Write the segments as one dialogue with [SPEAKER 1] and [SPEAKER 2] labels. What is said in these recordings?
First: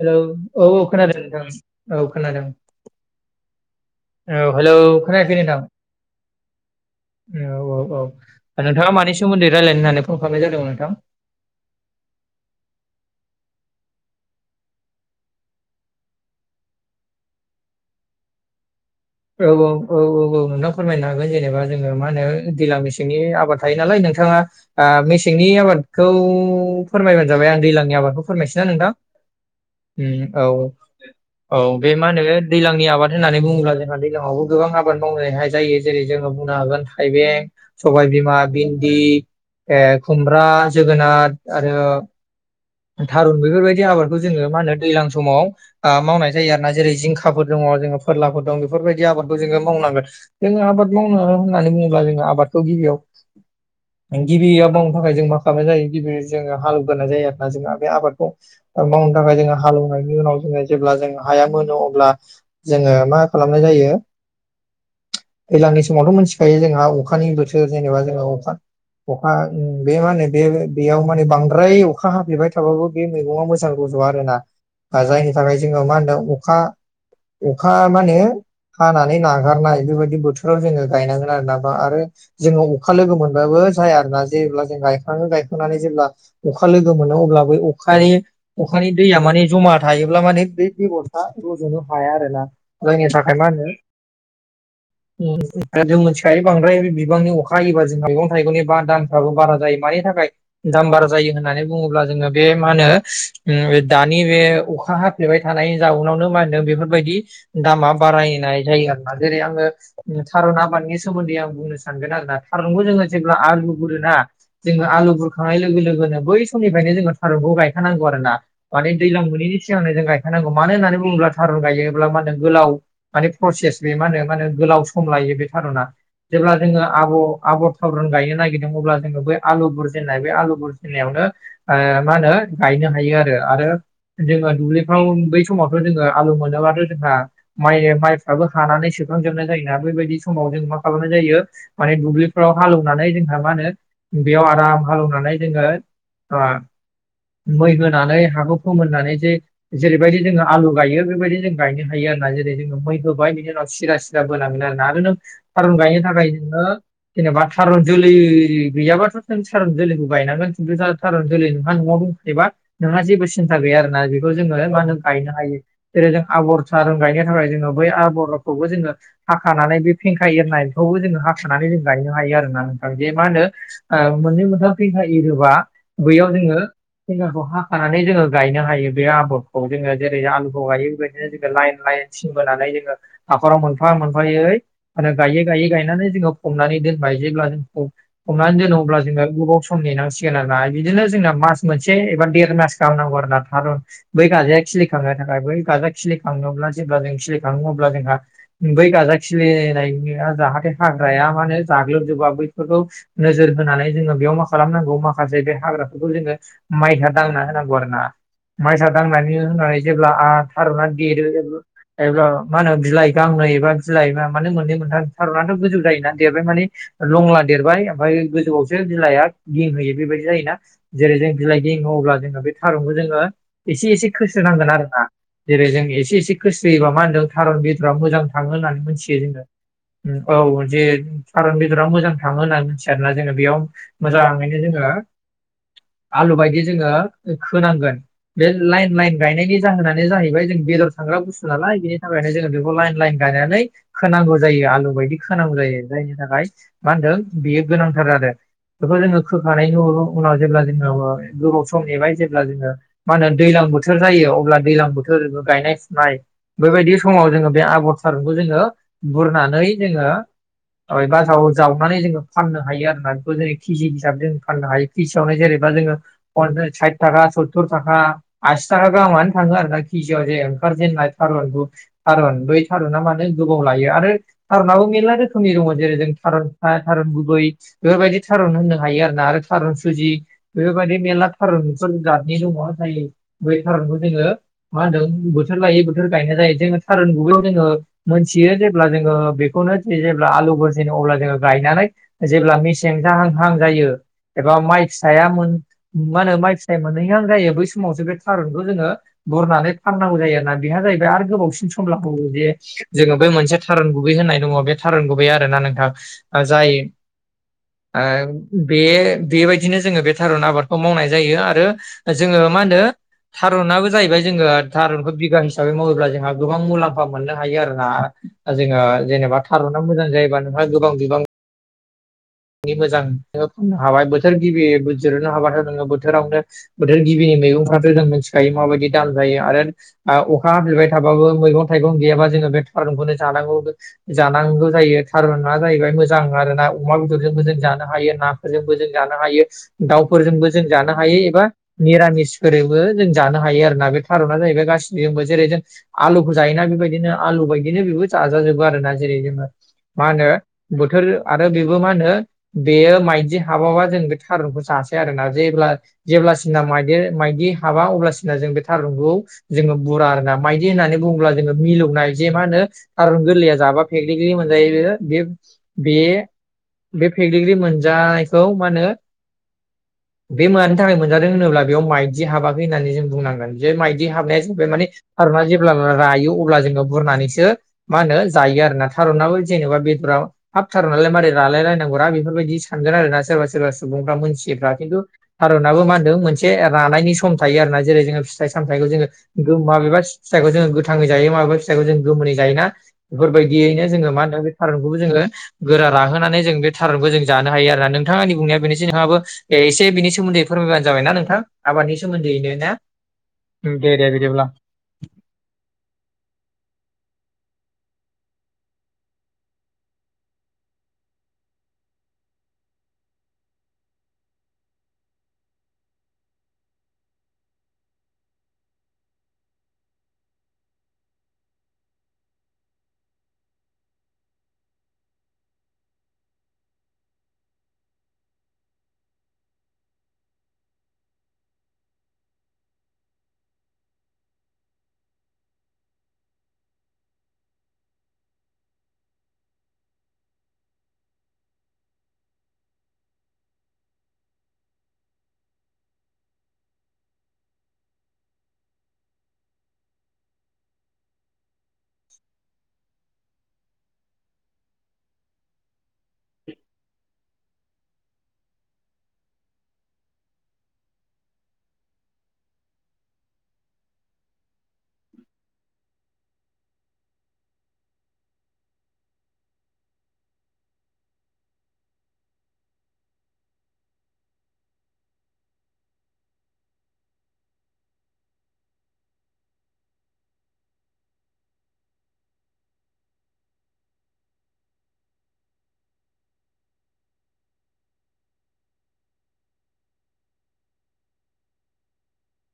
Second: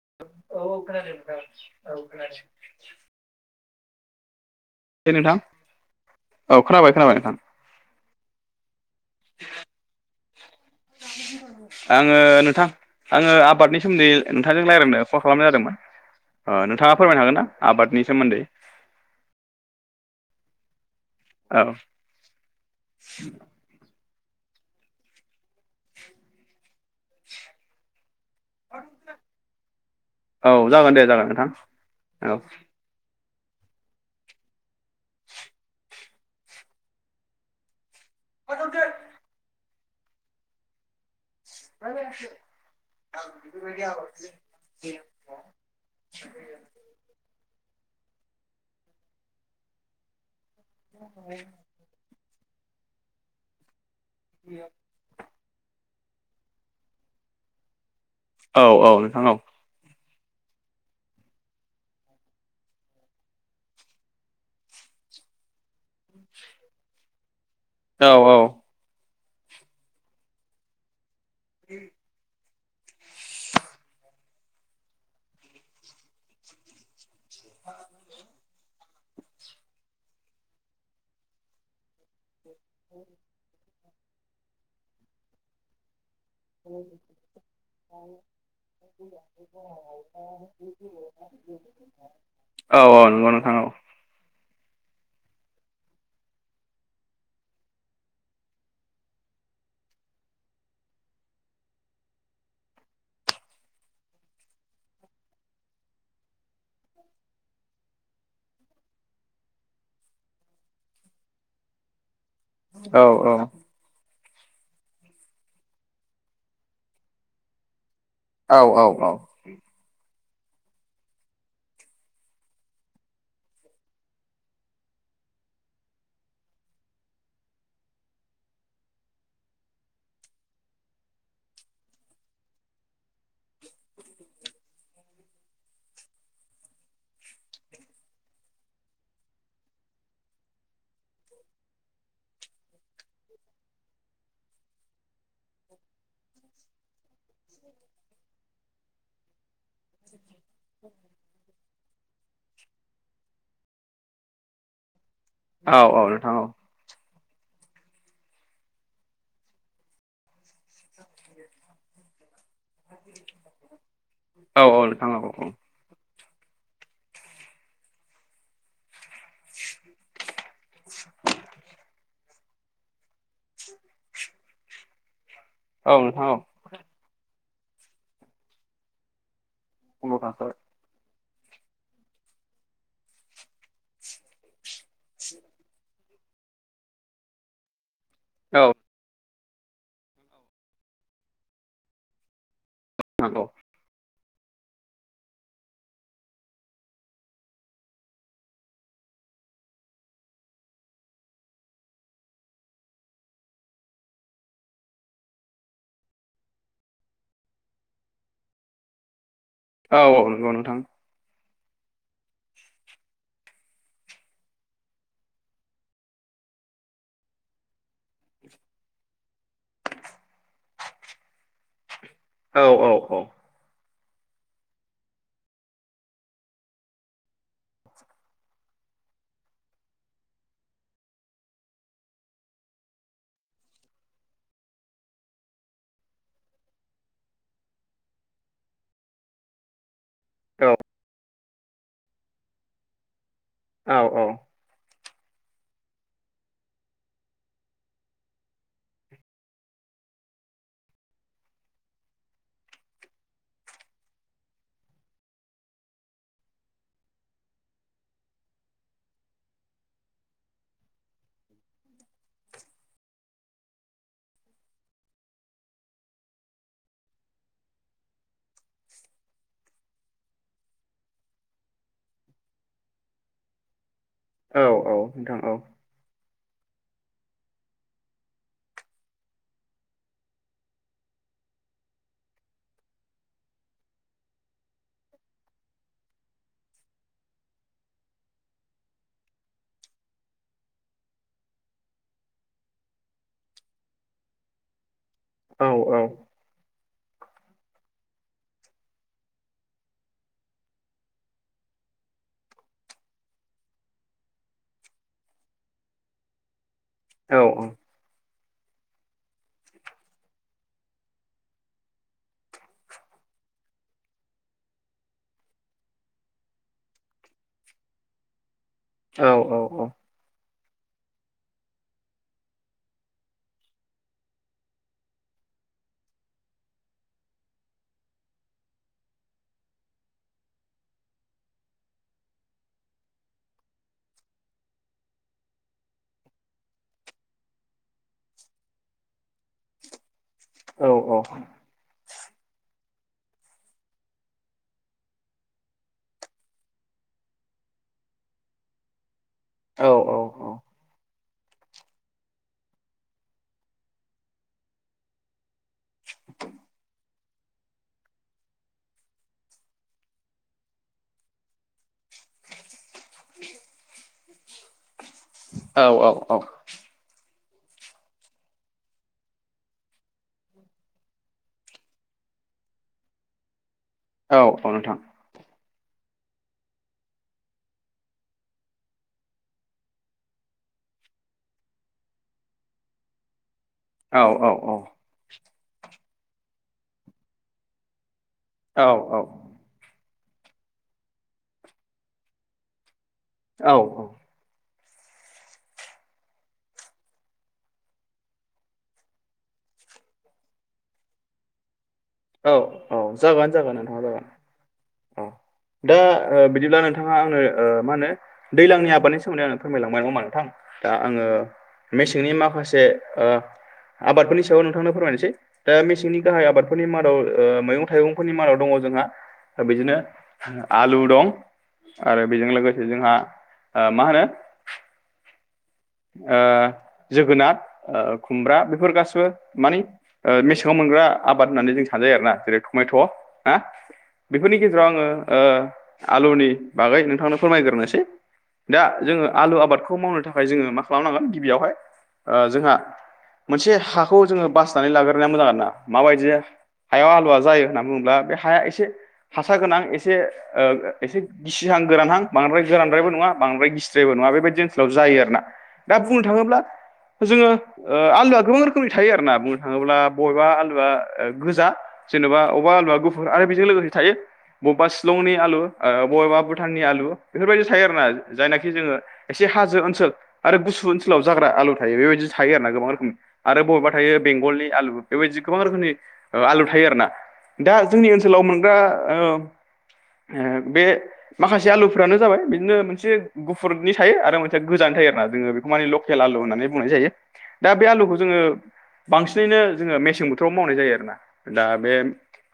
[SPEAKER 1] Hello औ औ खोनादों नोंथां औ खोनादों। औ हेलौ खोनायाखै नोंथां
[SPEAKER 2] औ खोनाबाय खोनाबाय नोंथां
[SPEAKER 1] औ औ औ नोंथाङा मानि सोमोन्दै रायलायनो होननानै फन खालामनाय जादोंमोन नोंथां?
[SPEAKER 2] आङो नोंथां आङो आबादनि सोमोन्दै नोंथांजों रायज्लायनो फन खालामनाय जादोंमोन। अ नोंथाङा फोरमायनो हागोन ना आबादनि सोमोन्दै।
[SPEAKER 1] औ औ औ औ औ नोंथां फोरमायनो हागोन जेनेबा
[SPEAKER 2] औ
[SPEAKER 1] जोङो मा होनो दैलां मेसेंनि आबाद थायो नालाय नोंथाङा मेसेंनि आबादखौ फोरमायबानो जाबाय आं दैजांनि आबादखौ फोरमायसै ना नोंथां औ
[SPEAKER 2] जागोन दे जागोन नोंथां
[SPEAKER 1] औ बे मा होनो
[SPEAKER 2] औ
[SPEAKER 1] दैज्लांनि आबाद होन्नानै बुङोब्ला जोंहा दैलां आवबो गोबां आबाद मावनायहाय जायो जेरै जोङो बुंनो हागोन थाइबें सबायबिमा भिन्दि ओ खुमब्रा जोगोनार आरो
[SPEAKER 2] [unintelligible]
[SPEAKER 1] थारुन बेफोरबायदि आबादखौ जोङो मा होनो दैज्लां समाव ओ मावनाय जायो आरो ना। जेरै जिंखाफोर दङ जोङो फोरलाफोर दं बेफोरबायदि आबादखौ जोङो मावनांगोन। जोङो आबाद मावनो होननानै बुङोब्ला जोङो आबादखौ गिबियाव गिबियाव माव थाखाय जों मा खालामनाय जायो गिबि जो हालवग्रनाय जायो आरोोना जोंहा बे आबादखौ।
[SPEAKER 2] औ औ
[SPEAKER 1] मावनो
[SPEAKER 2] नोंथां औ
[SPEAKER 1] थाखाय जोंङो हालौवनाय उनाव जोङो जेब्ला जों हाया मोनो अब्ला जोङो मा खालामनाय जायो? दैज्लांनि समावथ' मोनथिखायो जोंहा अखानि बोथोर। सोर जेनेबा
[SPEAKER 2] औ
[SPEAKER 1] जोङो
[SPEAKER 2] औ
[SPEAKER 1] अखा अखा बे मा होनो बे बेयाव माने बांद्राय अखा हाफेरबाय थाबाबो बे मैगङा मोजां रज' आरोना जायनि थाखाय जोङो मा होनदों अखा अखा मा होनो हानानै नागारनाय बेबायदि बोथोराव जोङो गायनांगोन आरो ना बा आरो जोङो अखा लोगो मोनबाबो जाया आरो ना जेब्ला जों गायखाङो गायखांनानै जेब्ला अखा लोगो मोनो अब्ला ब अखानि अखानि दैया माने जमा थायोब्ला माने बे बेगर रुजुनो हाया आरोना
[SPEAKER 2] औ औ
[SPEAKER 1] जायनि
[SPEAKER 2] नंगौ
[SPEAKER 1] थाखाय मा
[SPEAKER 2] नोंथां औ
[SPEAKER 1] होनो म जों मिथिखायो बांद्राय बिबांनि अखा हायोबा जों मैगं थाइगंनि बा दान बारा जायो मानि थाखाय दाम बारा जायो होन होननानै बुङोब्ला जोङो बे मा होनो दानि बे अखा हाफ्लेबाय थानायनि जाउनावनो मा होन बे बेफोरबायदि दामा बारायनाय जायो आरोना जेरै आङो थारुन आबादनि सोमोन्दै आं बुंनो सानगोन आरोना थारनखौ
[SPEAKER 2] औ
[SPEAKER 1] जोङो जेब्ला
[SPEAKER 2] औ
[SPEAKER 1] आलु गुरोना जोङो आलु बुरखांनाय लोगो लोगोनो बै समनिफ्रायनो जोङो थारुनखौ गायखानांगौ आरो ना
[SPEAKER 2] औ औ
[SPEAKER 1] माने दैज्लां मोनैनि सिगां जों गायखानांगौ मानो होननानै बुङोब्ला थारुन गायोब्ला मा होनो गोलाव माने प्रसेस बे मा होनो मा होनो गोलाव सम लायो बे थारुना जेब्ला जोङो आब' आबर थावरन गायनो नागिरदों अब्ला जोङो बै आलु बुरजेननाय बे आलु बुर होनायावनो मा होनो गायनो हायो आरो आरो जोङो दुब्लिफ्राव बै समावथ' जोङो आलु मोनोबाथ' जोंहा माइ माइफ्राबो हानानै सोखांजोबनाय जायोना बेबायदि समाव जों मा खालामनाय जायो माने दुब्लिफोराव हाल एवनानै जोंहा मा होनो बेयाव आराम हालौवनानै जोङो आ मै होनानै हाखौ फोमोननानै जे जेरैबायदि जोङो आलु गायो बेबायदि जों गायनो हायो आरोना जेरै जोङो मैख होबाय बिनि उनाव सिदा सिदा बोनांगोन आरोना आरो नों थारुन गायनो
[SPEAKER 2] औ
[SPEAKER 1] थाखाय
[SPEAKER 2] नोंथां
[SPEAKER 1] नोङो
[SPEAKER 2] औ
[SPEAKER 1] जेनेबा थारुन जोलै गैयाबाथ' नों थारुन जोलैखौ गायनांगोन [unintelligible] जाथार जोलै नोंहा न'आव दंखायोबा नोंहा जेबो सिन्था गैया आरोना बेखौ जोङो
[SPEAKER 2] औ नोंथां औ
[SPEAKER 1] मा
[SPEAKER 2] औ
[SPEAKER 1] होनो
[SPEAKER 2] नोंथां औ
[SPEAKER 1] गायनो हायो जेरै जों आबर थारुन गायनो थाखाय जोङो बै आबरखौबो जोङो हाखानानै बे फेंखाय एरनाय बेखौबो जोङो हाखानानै जों गायनो हायो आरो ना जे मा होनो मोननै मोनथाम फैखायै होबा
[SPEAKER 2] नोंथां
[SPEAKER 1] बैयाव
[SPEAKER 2] औ
[SPEAKER 1] जोङो जगारखौ हाखानानै जोङो गायनो हायो बे आबादखौ जोङो जेरै आलुखौ गायो बेबायदि दिनो जोङो लाइन लाइन थिं बोनानै जोङो हाखराव मोनफा मोनफायै आरो गायै गायै गायनानै जोङो फबनानै दोनबाय जेब्ला जों फब हमनानै
[SPEAKER 2] औ
[SPEAKER 1] दोनांग अब्ला जोङो गोबाव सम नेनांसिगोन आरोना बिदिनो जोंना मास मोनसे एबा देर मास दांनांगौ आरोना थारुन बै गाजाया खिलिखांनो थाखाय बै गाजा खिलिखांनोब्ला जेब्ला जों खिलिखाङो अब्ला जोंहा बै गाजा खिलिनाया जाहाथे हाग्राया मा होनो जाग्लोबजोबा बैफोरखौ नोजोर होनानै जोङो बेयाव मा खालामनांगौ मा माखासे बे हाग्राफोरखौ जोङो माइसा दांना होनांगौ आरोना मायसा दांनानै होनानै जेब्ला
[SPEAKER 2] औ
[SPEAKER 1] आ
[SPEAKER 2] नंगौ नोंथां
[SPEAKER 1] थारुना देरो जब्ला जब्ला मा होनो बिलाइ गांनै एबा बिलाया माने मोननै मोनथाम थारुनाथ' गोजौ जायोना देरबाय माने लंला देरबाय ओमफाय गोजौआवसो बिलाया गेंहैयो बेबायदि जायोना जेरै जों बिलाइ गेङो अब्ला जोङो बे
[SPEAKER 2] औ औ
[SPEAKER 1] थारुनखौ जोङो एसे एसे खोस्रोनांगोन आरोना जेरै जों एसे एसे गोस्रोयोबा मा होनदों थारुन बेदरा मोजां थाङो होन्नानै मिथियो जोङो औ जे थारुन बेदरा मोजां थाङो होननानै मिथिया आरोना जोङो बेयाव मोजाङैनो जोङो आलु बायदि जोङो खोनांगोन बे लाइन लाइन गायनायनि जाहोनानो जाहैबाय जों बेदर सांग्रा बुस्थु नालाय बेनि थाखायनो जोङो बेखौ लाइन लाइन गायनानै
[SPEAKER 2] औ औ
[SPEAKER 1] खोनांगौ जायो आलु बायदि खोनांगौ जायो जायनि थाखाय मा होनदों बेयो गोनांथार जादों बेखौ जोङो खोखा उनाव जेब्ला जोङो गोबाव सम नेबाय जेब्ला जोङो मा होनो दैज्लां बोथोर जायो अब्ला दैज्लां बोथोर गायनाय फुनाय बेबायदि समाव जोङो बे आबर थारुनखौ जोङो बुरनानै जोङो बासाव जावनानै जोङो फाननो हायो आरोना बेखौ जोङो केजि हिसाबै जों फाननो हायो फिसावनो जेनेबा जोङो साइथ थाखा सत्थुर थाखा आसि थाखा गाहामानो थाङो आरोना केजियाव जे ओंखारजेननाय थारुनखौ थारुन बै थारुना मानो गोबाव लायो आरो
[SPEAKER 2] औ
[SPEAKER 1] थारुनाबो मेरला
[SPEAKER 2] नोंथां
[SPEAKER 1] रोखोमनि
[SPEAKER 2] औ
[SPEAKER 1] दङ जेरै जों थारुन था थारुन गुबै बेफोरबायदि थारुन होनो हायो आरोना आरो थारुन सुजि बेफोरबायदि मेरला थारुनफोर जादनि दङ जाय बै थारुनखौ जोङो मा होनदों बोथोर लायै बोथोर गायनाय जायो जोङो थारुन गुबैयाव जोङो मोनथियो जेब्ला जोङो बेखौनो जि जेब्ला आलुफोर जेन अब्ला जोङो गायनानै जेब्ला मेसें जाहां हां जायो एबा माइसाया मा
[SPEAKER 2] औ
[SPEAKER 1] होनो माइसा फिथाइ मोनहैहां जायो बै समावसो बे थारुनखौ जोङो बुरनानै फाननांगौ जायो आरोना बेहा जाहैबाय आरो गोबावसिन सम लांबावो जे जोङो बै मोनसे थारुन गुबै होननाय दङ बे थारुन गुबै आरो ना नोंथां जाय
[SPEAKER 2] औ औ
[SPEAKER 1] आ बे बेबायदिनो जोङो बे थारुन आबादखौ मावनाय जायो आरो जोङो मा होनो थारुनाबो जाहैबाय जोङो थारुनखौ बिगा हिसाबै मावोब्ला जोंहा गोबां मुलाम्फा मोननो हायो आरो ना जोङो जेनेबा थारुना
[SPEAKER 2] औ
[SPEAKER 1] मोजां जायोबा नोंहा गोबां बिबां मोजां नों [unintelligible] हाबाय बोथोर गिबि जिरनो हाबाथ' नोङो बोथोरावनो बोथोर गिबिनि मैगंफ्राथ' जों मिथिखायो माबायदि दाम जायो आरो अखा हाफैबाय थाबाबो मैगं थाइगं गैयाबा जोङो बे थारुनखौनो जानांगौ जानांगौ जायो थारुना जाहैबाय मोजां आरोना अमा बेदर बो जों जानो हायो नाफोरजोंबो जों जानो हायो दाउफोरजोंबो जों जानो
[SPEAKER 2] औ
[SPEAKER 1] हायो
[SPEAKER 2] औ औ
[SPEAKER 1] एबा निरामिसफोरैबो जों जानो हायो आरो ना बे थारूना जाहैबाय गासिनिबो जेरै जों आलुखौ जायोना बेबायदिनो आलु बायदिनो बेबो जाजाजोबो आरोना जेरै जोङो
[SPEAKER 2] औ
[SPEAKER 1] मा
[SPEAKER 2] औ
[SPEAKER 1] होनो बोथोर आरो बेबो मा होनो बेयो माइदि हाबाबा जों बे थारुनखौ जासै आरोना जेब्ला जेब्लासिना माइदेर माइदि हाबा अब्लासिना जों बे थारुनखौ जोङो बुरा आरोना मायदि होननानै बुङोब्ला जोङो मिलौनाय जे मा होनो थारून गोरलैया जाबा पेकलिकलि मोनजायो बे बे बे
[SPEAKER 2] औ औ
[SPEAKER 1] बे फेगलिग्रि मोनजानायखौ मा होनो बे मानि थाखाय मोनजादों होनोब्ला बेयाव माइदि हाबाखै होननानै जों बुंनांगोन जे माइदि
[SPEAKER 2] औ
[SPEAKER 1] हाबनाया जाबाय
[SPEAKER 2] औ
[SPEAKER 1] माने
[SPEAKER 2] नोंथां
[SPEAKER 1] थारुना जेब्ला रायो अब्ला जोङो बुरनानैसो मा होनो जायो आरो ना थारुनाबो जेनेबा बेदराव हाब थारुननालाय मारै रालाय राय नांगौना बेफोरबायदि सानगोन आरोना सोरबा सोरबा सुबुंफ्रा
[SPEAKER 2] औ औ
[SPEAKER 1] मोनथियोबा खिन्थु थारुनाबो मा होनदों मोनसे रानायनि सम थायो आरोना जेरै जोङो फिथाइ
[SPEAKER 2] औ
[SPEAKER 1] सामथाइखौ जोङो माबेबा फिथाइखौ जोङो गोथाङै जायो माबेबा फिथाइखौ जों गोमोनै जायो ना
[SPEAKER 2] औ
[SPEAKER 1] बेफोरबायदियैनो जोङो मा होनो बे थारुनखौबो जोङो गोरा राहोनानै जों बे थारुनखौ जों जानो हायो आरो ना नोंथां आंनि बुंनाया बेनोसै नोंहाबो एसे बिनि सोमोन्दै फोरमायबानो जाबाय ना नोंथां आबादनि सोमोन्दैयैनो ना
[SPEAKER 2] औ जागोन जागोन
[SPEAKER 1] दे
[SPEAKER 2] नोंथाङा
[SPEAKER 1] दे
[SPEAKER 2] जागोन
[SPEAKER 1] बिदिब्ला
[SPEAKER 2] औ दा बिदिब्ला नोंथाङा आंनो मा होनो दैज्लांनि आबादनि सोमोन्दै आङो फोरमायलांबाय नङा नोंथां दा आङो मेसेंनि माखासे आबादफोरनि सायाव नोंथांनो फोरमायनोसै दा मेसेंनि गाहाय आबादफोरनि माद मैगं थाइगंफोरनि मादाव दङ जोंहा बिदिनो आलु दं आरो बेजों लोगोसे जोंहा मा होनो जोगोनार खुमब्रा बेफोर गासिबो माने मेसेंआव मोनग्रा आबाद होननानै जों सानजायो आरोना जेरै टमेट' ना बेफोरनि गेजेराव आङो आलुनि बागै नोंथांनो फोरमायग्रोनोसै दा जोङो आलु आबादखौ मावनो थाखाय जोङो मा खालामनांगोन गिबियावहाय ओ जोंहा मोनसे हाखौ जोङो बासनानै लाग्रोनाया मोजां आर ना माबायदि हायाव आलुवा जायो होननानै बुङोब्ला बे हाया एसे हासर गोनां एसे ओ एसे गिसिहां गोरानहां बांद्राय गोरद्रायबो नङा बांद्रायिद्रायबो नङा बेबायाददि ओनसोलाव जायो आरोना दा बुंनो थाङोब्ला जोङो आलुआ गोबां रोखोमनि थायो आरो ना बुंनो थाङोब्ला बबेबा आलुआ गोजा जेनेाबाबा गुफुर आरो बेजों लोगोसे थायो बबेबा शिलंनि आलु ओ बबेबा भुटाननि आलु बेफोरबायदि थायो आरोना जायनाखि जोङो एसे हाजो ओनसोल आरो गुसु ओनसोलाव जाग्रा आलु थायो बेबायदि थायो आर ना गोबां रोखोमनि आरो बबेबा थायो बेंगलनि आलु बेबायदि गोबां रोखोमनि आलु थायो आरो ना दा जोंनि ओनसोलाव मोनग्रा बे माखासे आलुफोरानो जाबाय बिदिनो मोनसे गुफुरनि थायो आरो मोनसे गोजानै थायो आरो ना जोङो बेखौ माने लकेल आलु होननानै बुंनाय जायो दा बे आलुखौ जोङो बांसिनैनो जोङो मेसें बोथोराव मावनाय जायो आरोना दा बे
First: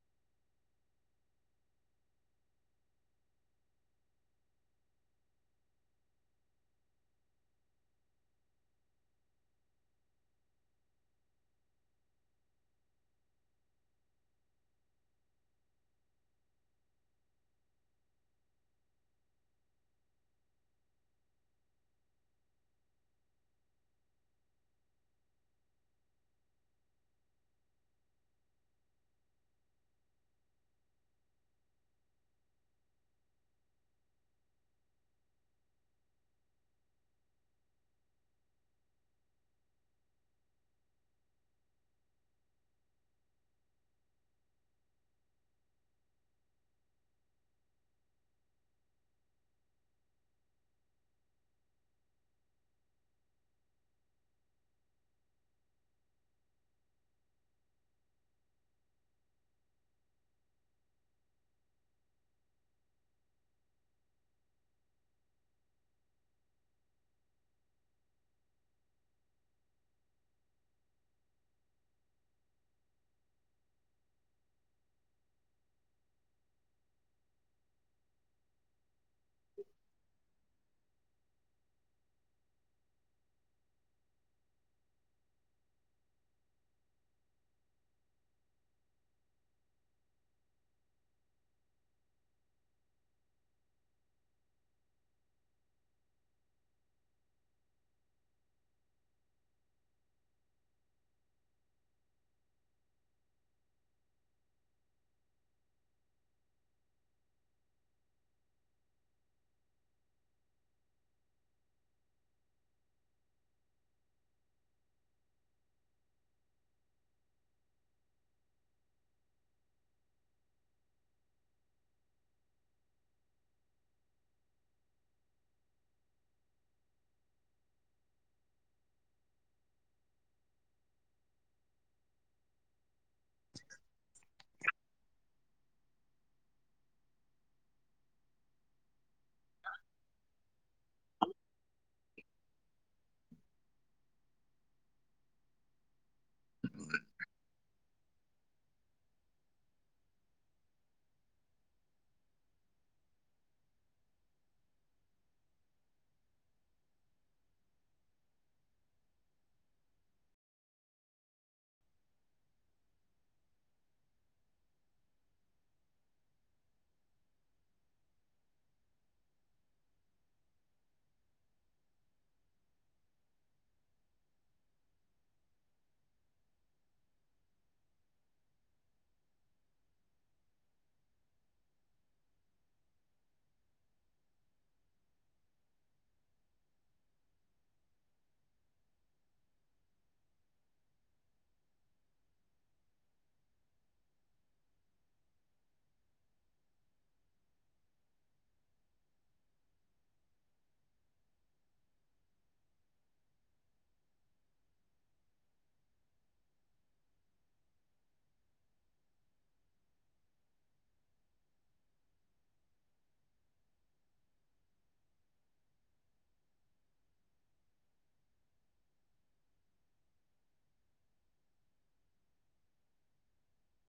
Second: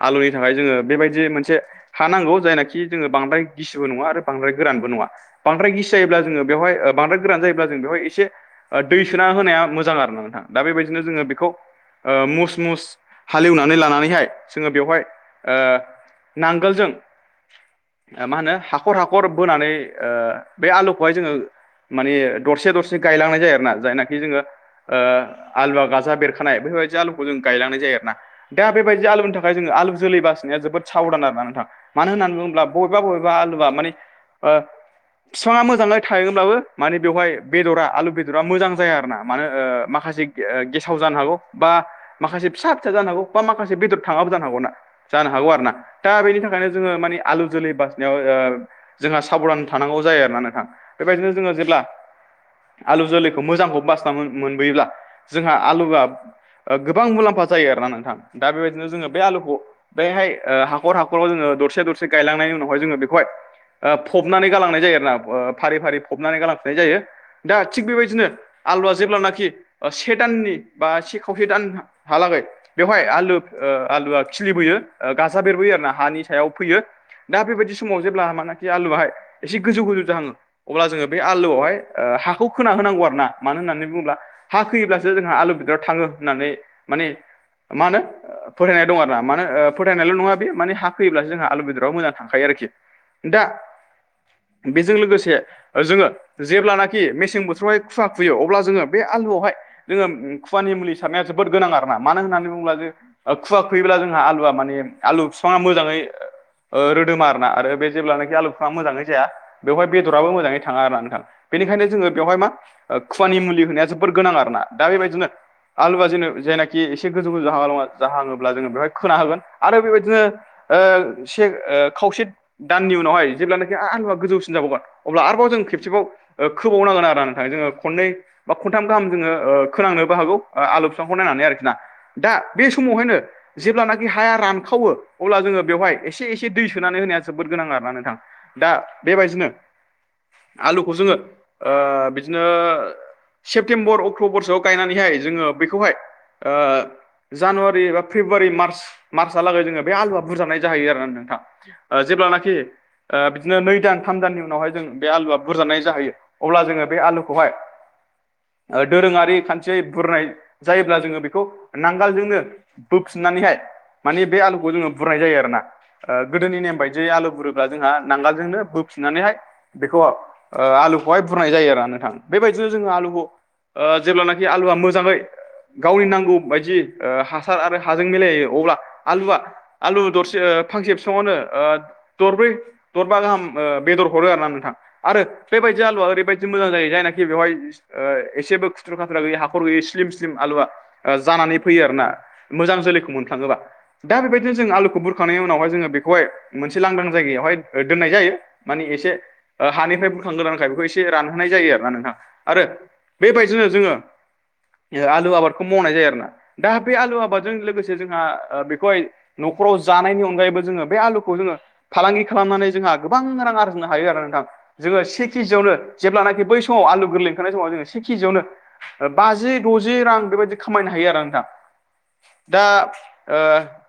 [SPEAKER 2] आलुनि थाखाय जोङो बेबायदि मोनसे हा नांगौ जायनाखि जोङो बांद्राय गिसिबो नङा आरो बांद्राय गोरानबो नङा बांद्राय गिसि जायोब्ला जोङो बेवहाय बांद्राय गोरान जायो जों बेवहाय एसे दै सोना होनाया मोजां आरो ना नोंथां दा बेबायदिनो जोङो बेखौ मुस मुस हाले एवनानै लानानैहाय जोङो बेवहाय नांगोलजों आ मा होनो हाखर हाखर बोनानै बे आलुखौहाय जोङो माने दरसे दरसे गायलांनाय जायोना जायनाखि जोङो ओ आलुवा गाजा बेरखानाय बेफोरबायदि आलुखौ जों गायलांनाय जायो आरोना दा बेबायदि आलुनि थाखाय जोङो आलु जोलै बासिनाया जोबोद साबधान आरोना नोंथां मानो होननानै बुङोब्ला बबेबा बबेबा आलुआ माने ओ बिफाङा मोजांयै थायगोनब्लाबो माने बेवहाय बेदरा आलु बेदरा मोजां जाया आरोना मानो माखासे गेसाव जानो हागौ बा माखासे फिसा फिसा जानो हागौ बा माखासे बेदर थाङाबो जानो हागौ ना जानो हागौ आरोना दा बेनि थाखायनो जोङो मानि आलु जोलै बसिनायाव जोंहा साबधान थानांगौ जायो आरोना नोंथां बेबायदिनो जोङो जेब्ला आलु जोलैखौ मोजांखौ बासिना मोनबोयोब्ला जोंहा आलुआ ओ गोबां मुलाम्फा जायो आरोना नोंथां दा बेबायदिनो जोङो बे आलुखौ बैहाय हाखर हाखराव जोङो दरसे दरसे गायलांनायनि उनावहाय जोङो बेखौहाय ओ फबनानै गालांनाय जायो आरोना फारि फारि फबनानै गालांफानाय जायो दा थिग बेबायदिनो आलुवा जेब्लानाखि से दाननि बा से खावसे दान हालागै बेवहाय आलु आलुआ खिलिबोयो गाजा बेरबोयो आरोना हानि सायाव फैयो दा बेबायदि समाव जेब्ला मानाखि आलुआहाय एसे गोजौ गोजौ जाहाङो अब्ला जोङो बे आलुआवहाय ओ हाखौ खोना होनांगौ आरोना मानो होननानै बुङोब्ला हा खोयोब्लासो जोंहा आलु बेदरा थाङो होननानै माने मा होनो फोथायनाय दं आरोना मानो ओ फोथायनायल' नङा बे माने हा होयोब्लासो जोंहा आलु बेदराव मोजां थांखायो आरोखि दा बेजों लोगोसे जोङो जेब्लाना खि मेसें बोथोरावहाय खुवा खुयो अब्ला जोङो बे आलुआवहाय जोङो खुवानि मुलि सारनाया जोबोद गोनां आरोना मानो होननानै बुङोब्ला जे खुवा खुयोब्ला जोंहा आलुआ माने आलु बिफाङा मोजाङै रोदोमा आरोना आरो बे जेब्लाखि आलु फिफाङा मोजाङै जाया बेवहाय बेदराबो मोजाङै थाङा आरोना नोंथां बेनिखायनो जोङो बेवहाय मा खुवानि मुलि होनाया जोबोर गोनां आरोना दा बेबायदिनो आलुवा जेन जायनाखि एसे गोजौ गोजौ जाह जाहाङोब्ला जोङो बेवहाय खोना हागोन आरो बेबायदिनो ओ एसे खावसे दाननि उनावहाय जेब्लानाखि आलुआ गोजौसिन जाबावगोन अब्ला आरोबाव जों खेबसेबाव खोबावनांगोन आरोना नोंथां जोङो खनै बा खनथाम गाहाम जोङो ओ खोनांनोबो हागौ आलु बिफांखौर नायनानै आरोखि ना दा बे समावहायनो जेब्लानाखि हाया रानखावो अब्ला जोङो बेवहाय एसे एसे दै सोनानै होनाया जोबोद गोनां आरोना नोंथां। दा बेबायदिनो आलुखौ जोङो ओ बिदिनो सेप्तेम्बर अक्ट'बरसोआव गायनानैहाय जोङो बेखौहाय ओ जानुवारि एबा फेब्रुवारि मार्च मार्चहालागै जोङो बे आलुआ बुजानायनाय जाहैयो आरोना नोंथां। ओ जेब्लानाखि बिदिनो नै दान थाम दाननि उनावहाय जों बे आलुआ बुरजानाय जाहैयो। अब्ला जोङो बे आलुखौहाय दोरोङारि खान्थियै बुरनाय जायोब्ला जोङो बेखौ नांगोलजोंनो बोफिननानैहाय माने बे आलुखौ जोङो बुरनाय जायो आरोना। ओ गोदोनि नेम बायदियै आलु बुरोब्ला जोंहा नांगोलजोंनो बोफिननानैहाय बेखौ ओ आलु बेहाय बुरनाय जायो आरो नोंथां बेबायदिनो जोङो आलुखौ ओ जेब्लानाखि आलुआ मोजाङै गावनि नांगौ बादि ओ हासार आरो हाजों मिलायो अब्ला आलुआ आलु दरसे फांसे बिसङावनो ओ दरब्रै दरबा गाहाम बेदर हरो आरो ना नोंथां आरो बेबायदि बे जालुआ ओरैबादि मोजां जायो जायनाखि बेहाय ओ एसेबो खु्रु खाथ्रा गैया हाखर गैयै स्लिम स्लिम आलुआ ओ जानानै फैयो आरो ना मोजां जोलैखौ मोननो थाङोबा। दा बेबायदिनो जों आलुखौ बुरखांनायनि उनावहाय जोङो बेखौहाय मोनसे लांदां जायगायावहाय दोननाय जायो। मानिे एसे हानिफ्राय बोखांगोदान थाखाय बेखौ एसे रानहोनाय जायो आरो ना नोंथाङा आरो बेबायदिनो जोङो आलु आबादखौ मावनाय जायो आरोोना दा बे आलु आबादजों लोगोसे जोंहा ओ बेखौहाय न'खराव जानायनि अनगायैबो जोङो बे आलुखौ जोङो फालांगि खालामनानै जोंहा गोबां रां आरजिनो हायो आरोना नोंथां जोङो से केजियावनो जेब्लानाखि बै समाव आलु गोरलै ओंखारनाय समाव जोङो से केजियावनो बाजि द'जि रां बेबायदि खामायनो हायो आरोना नोंथां। दा ओ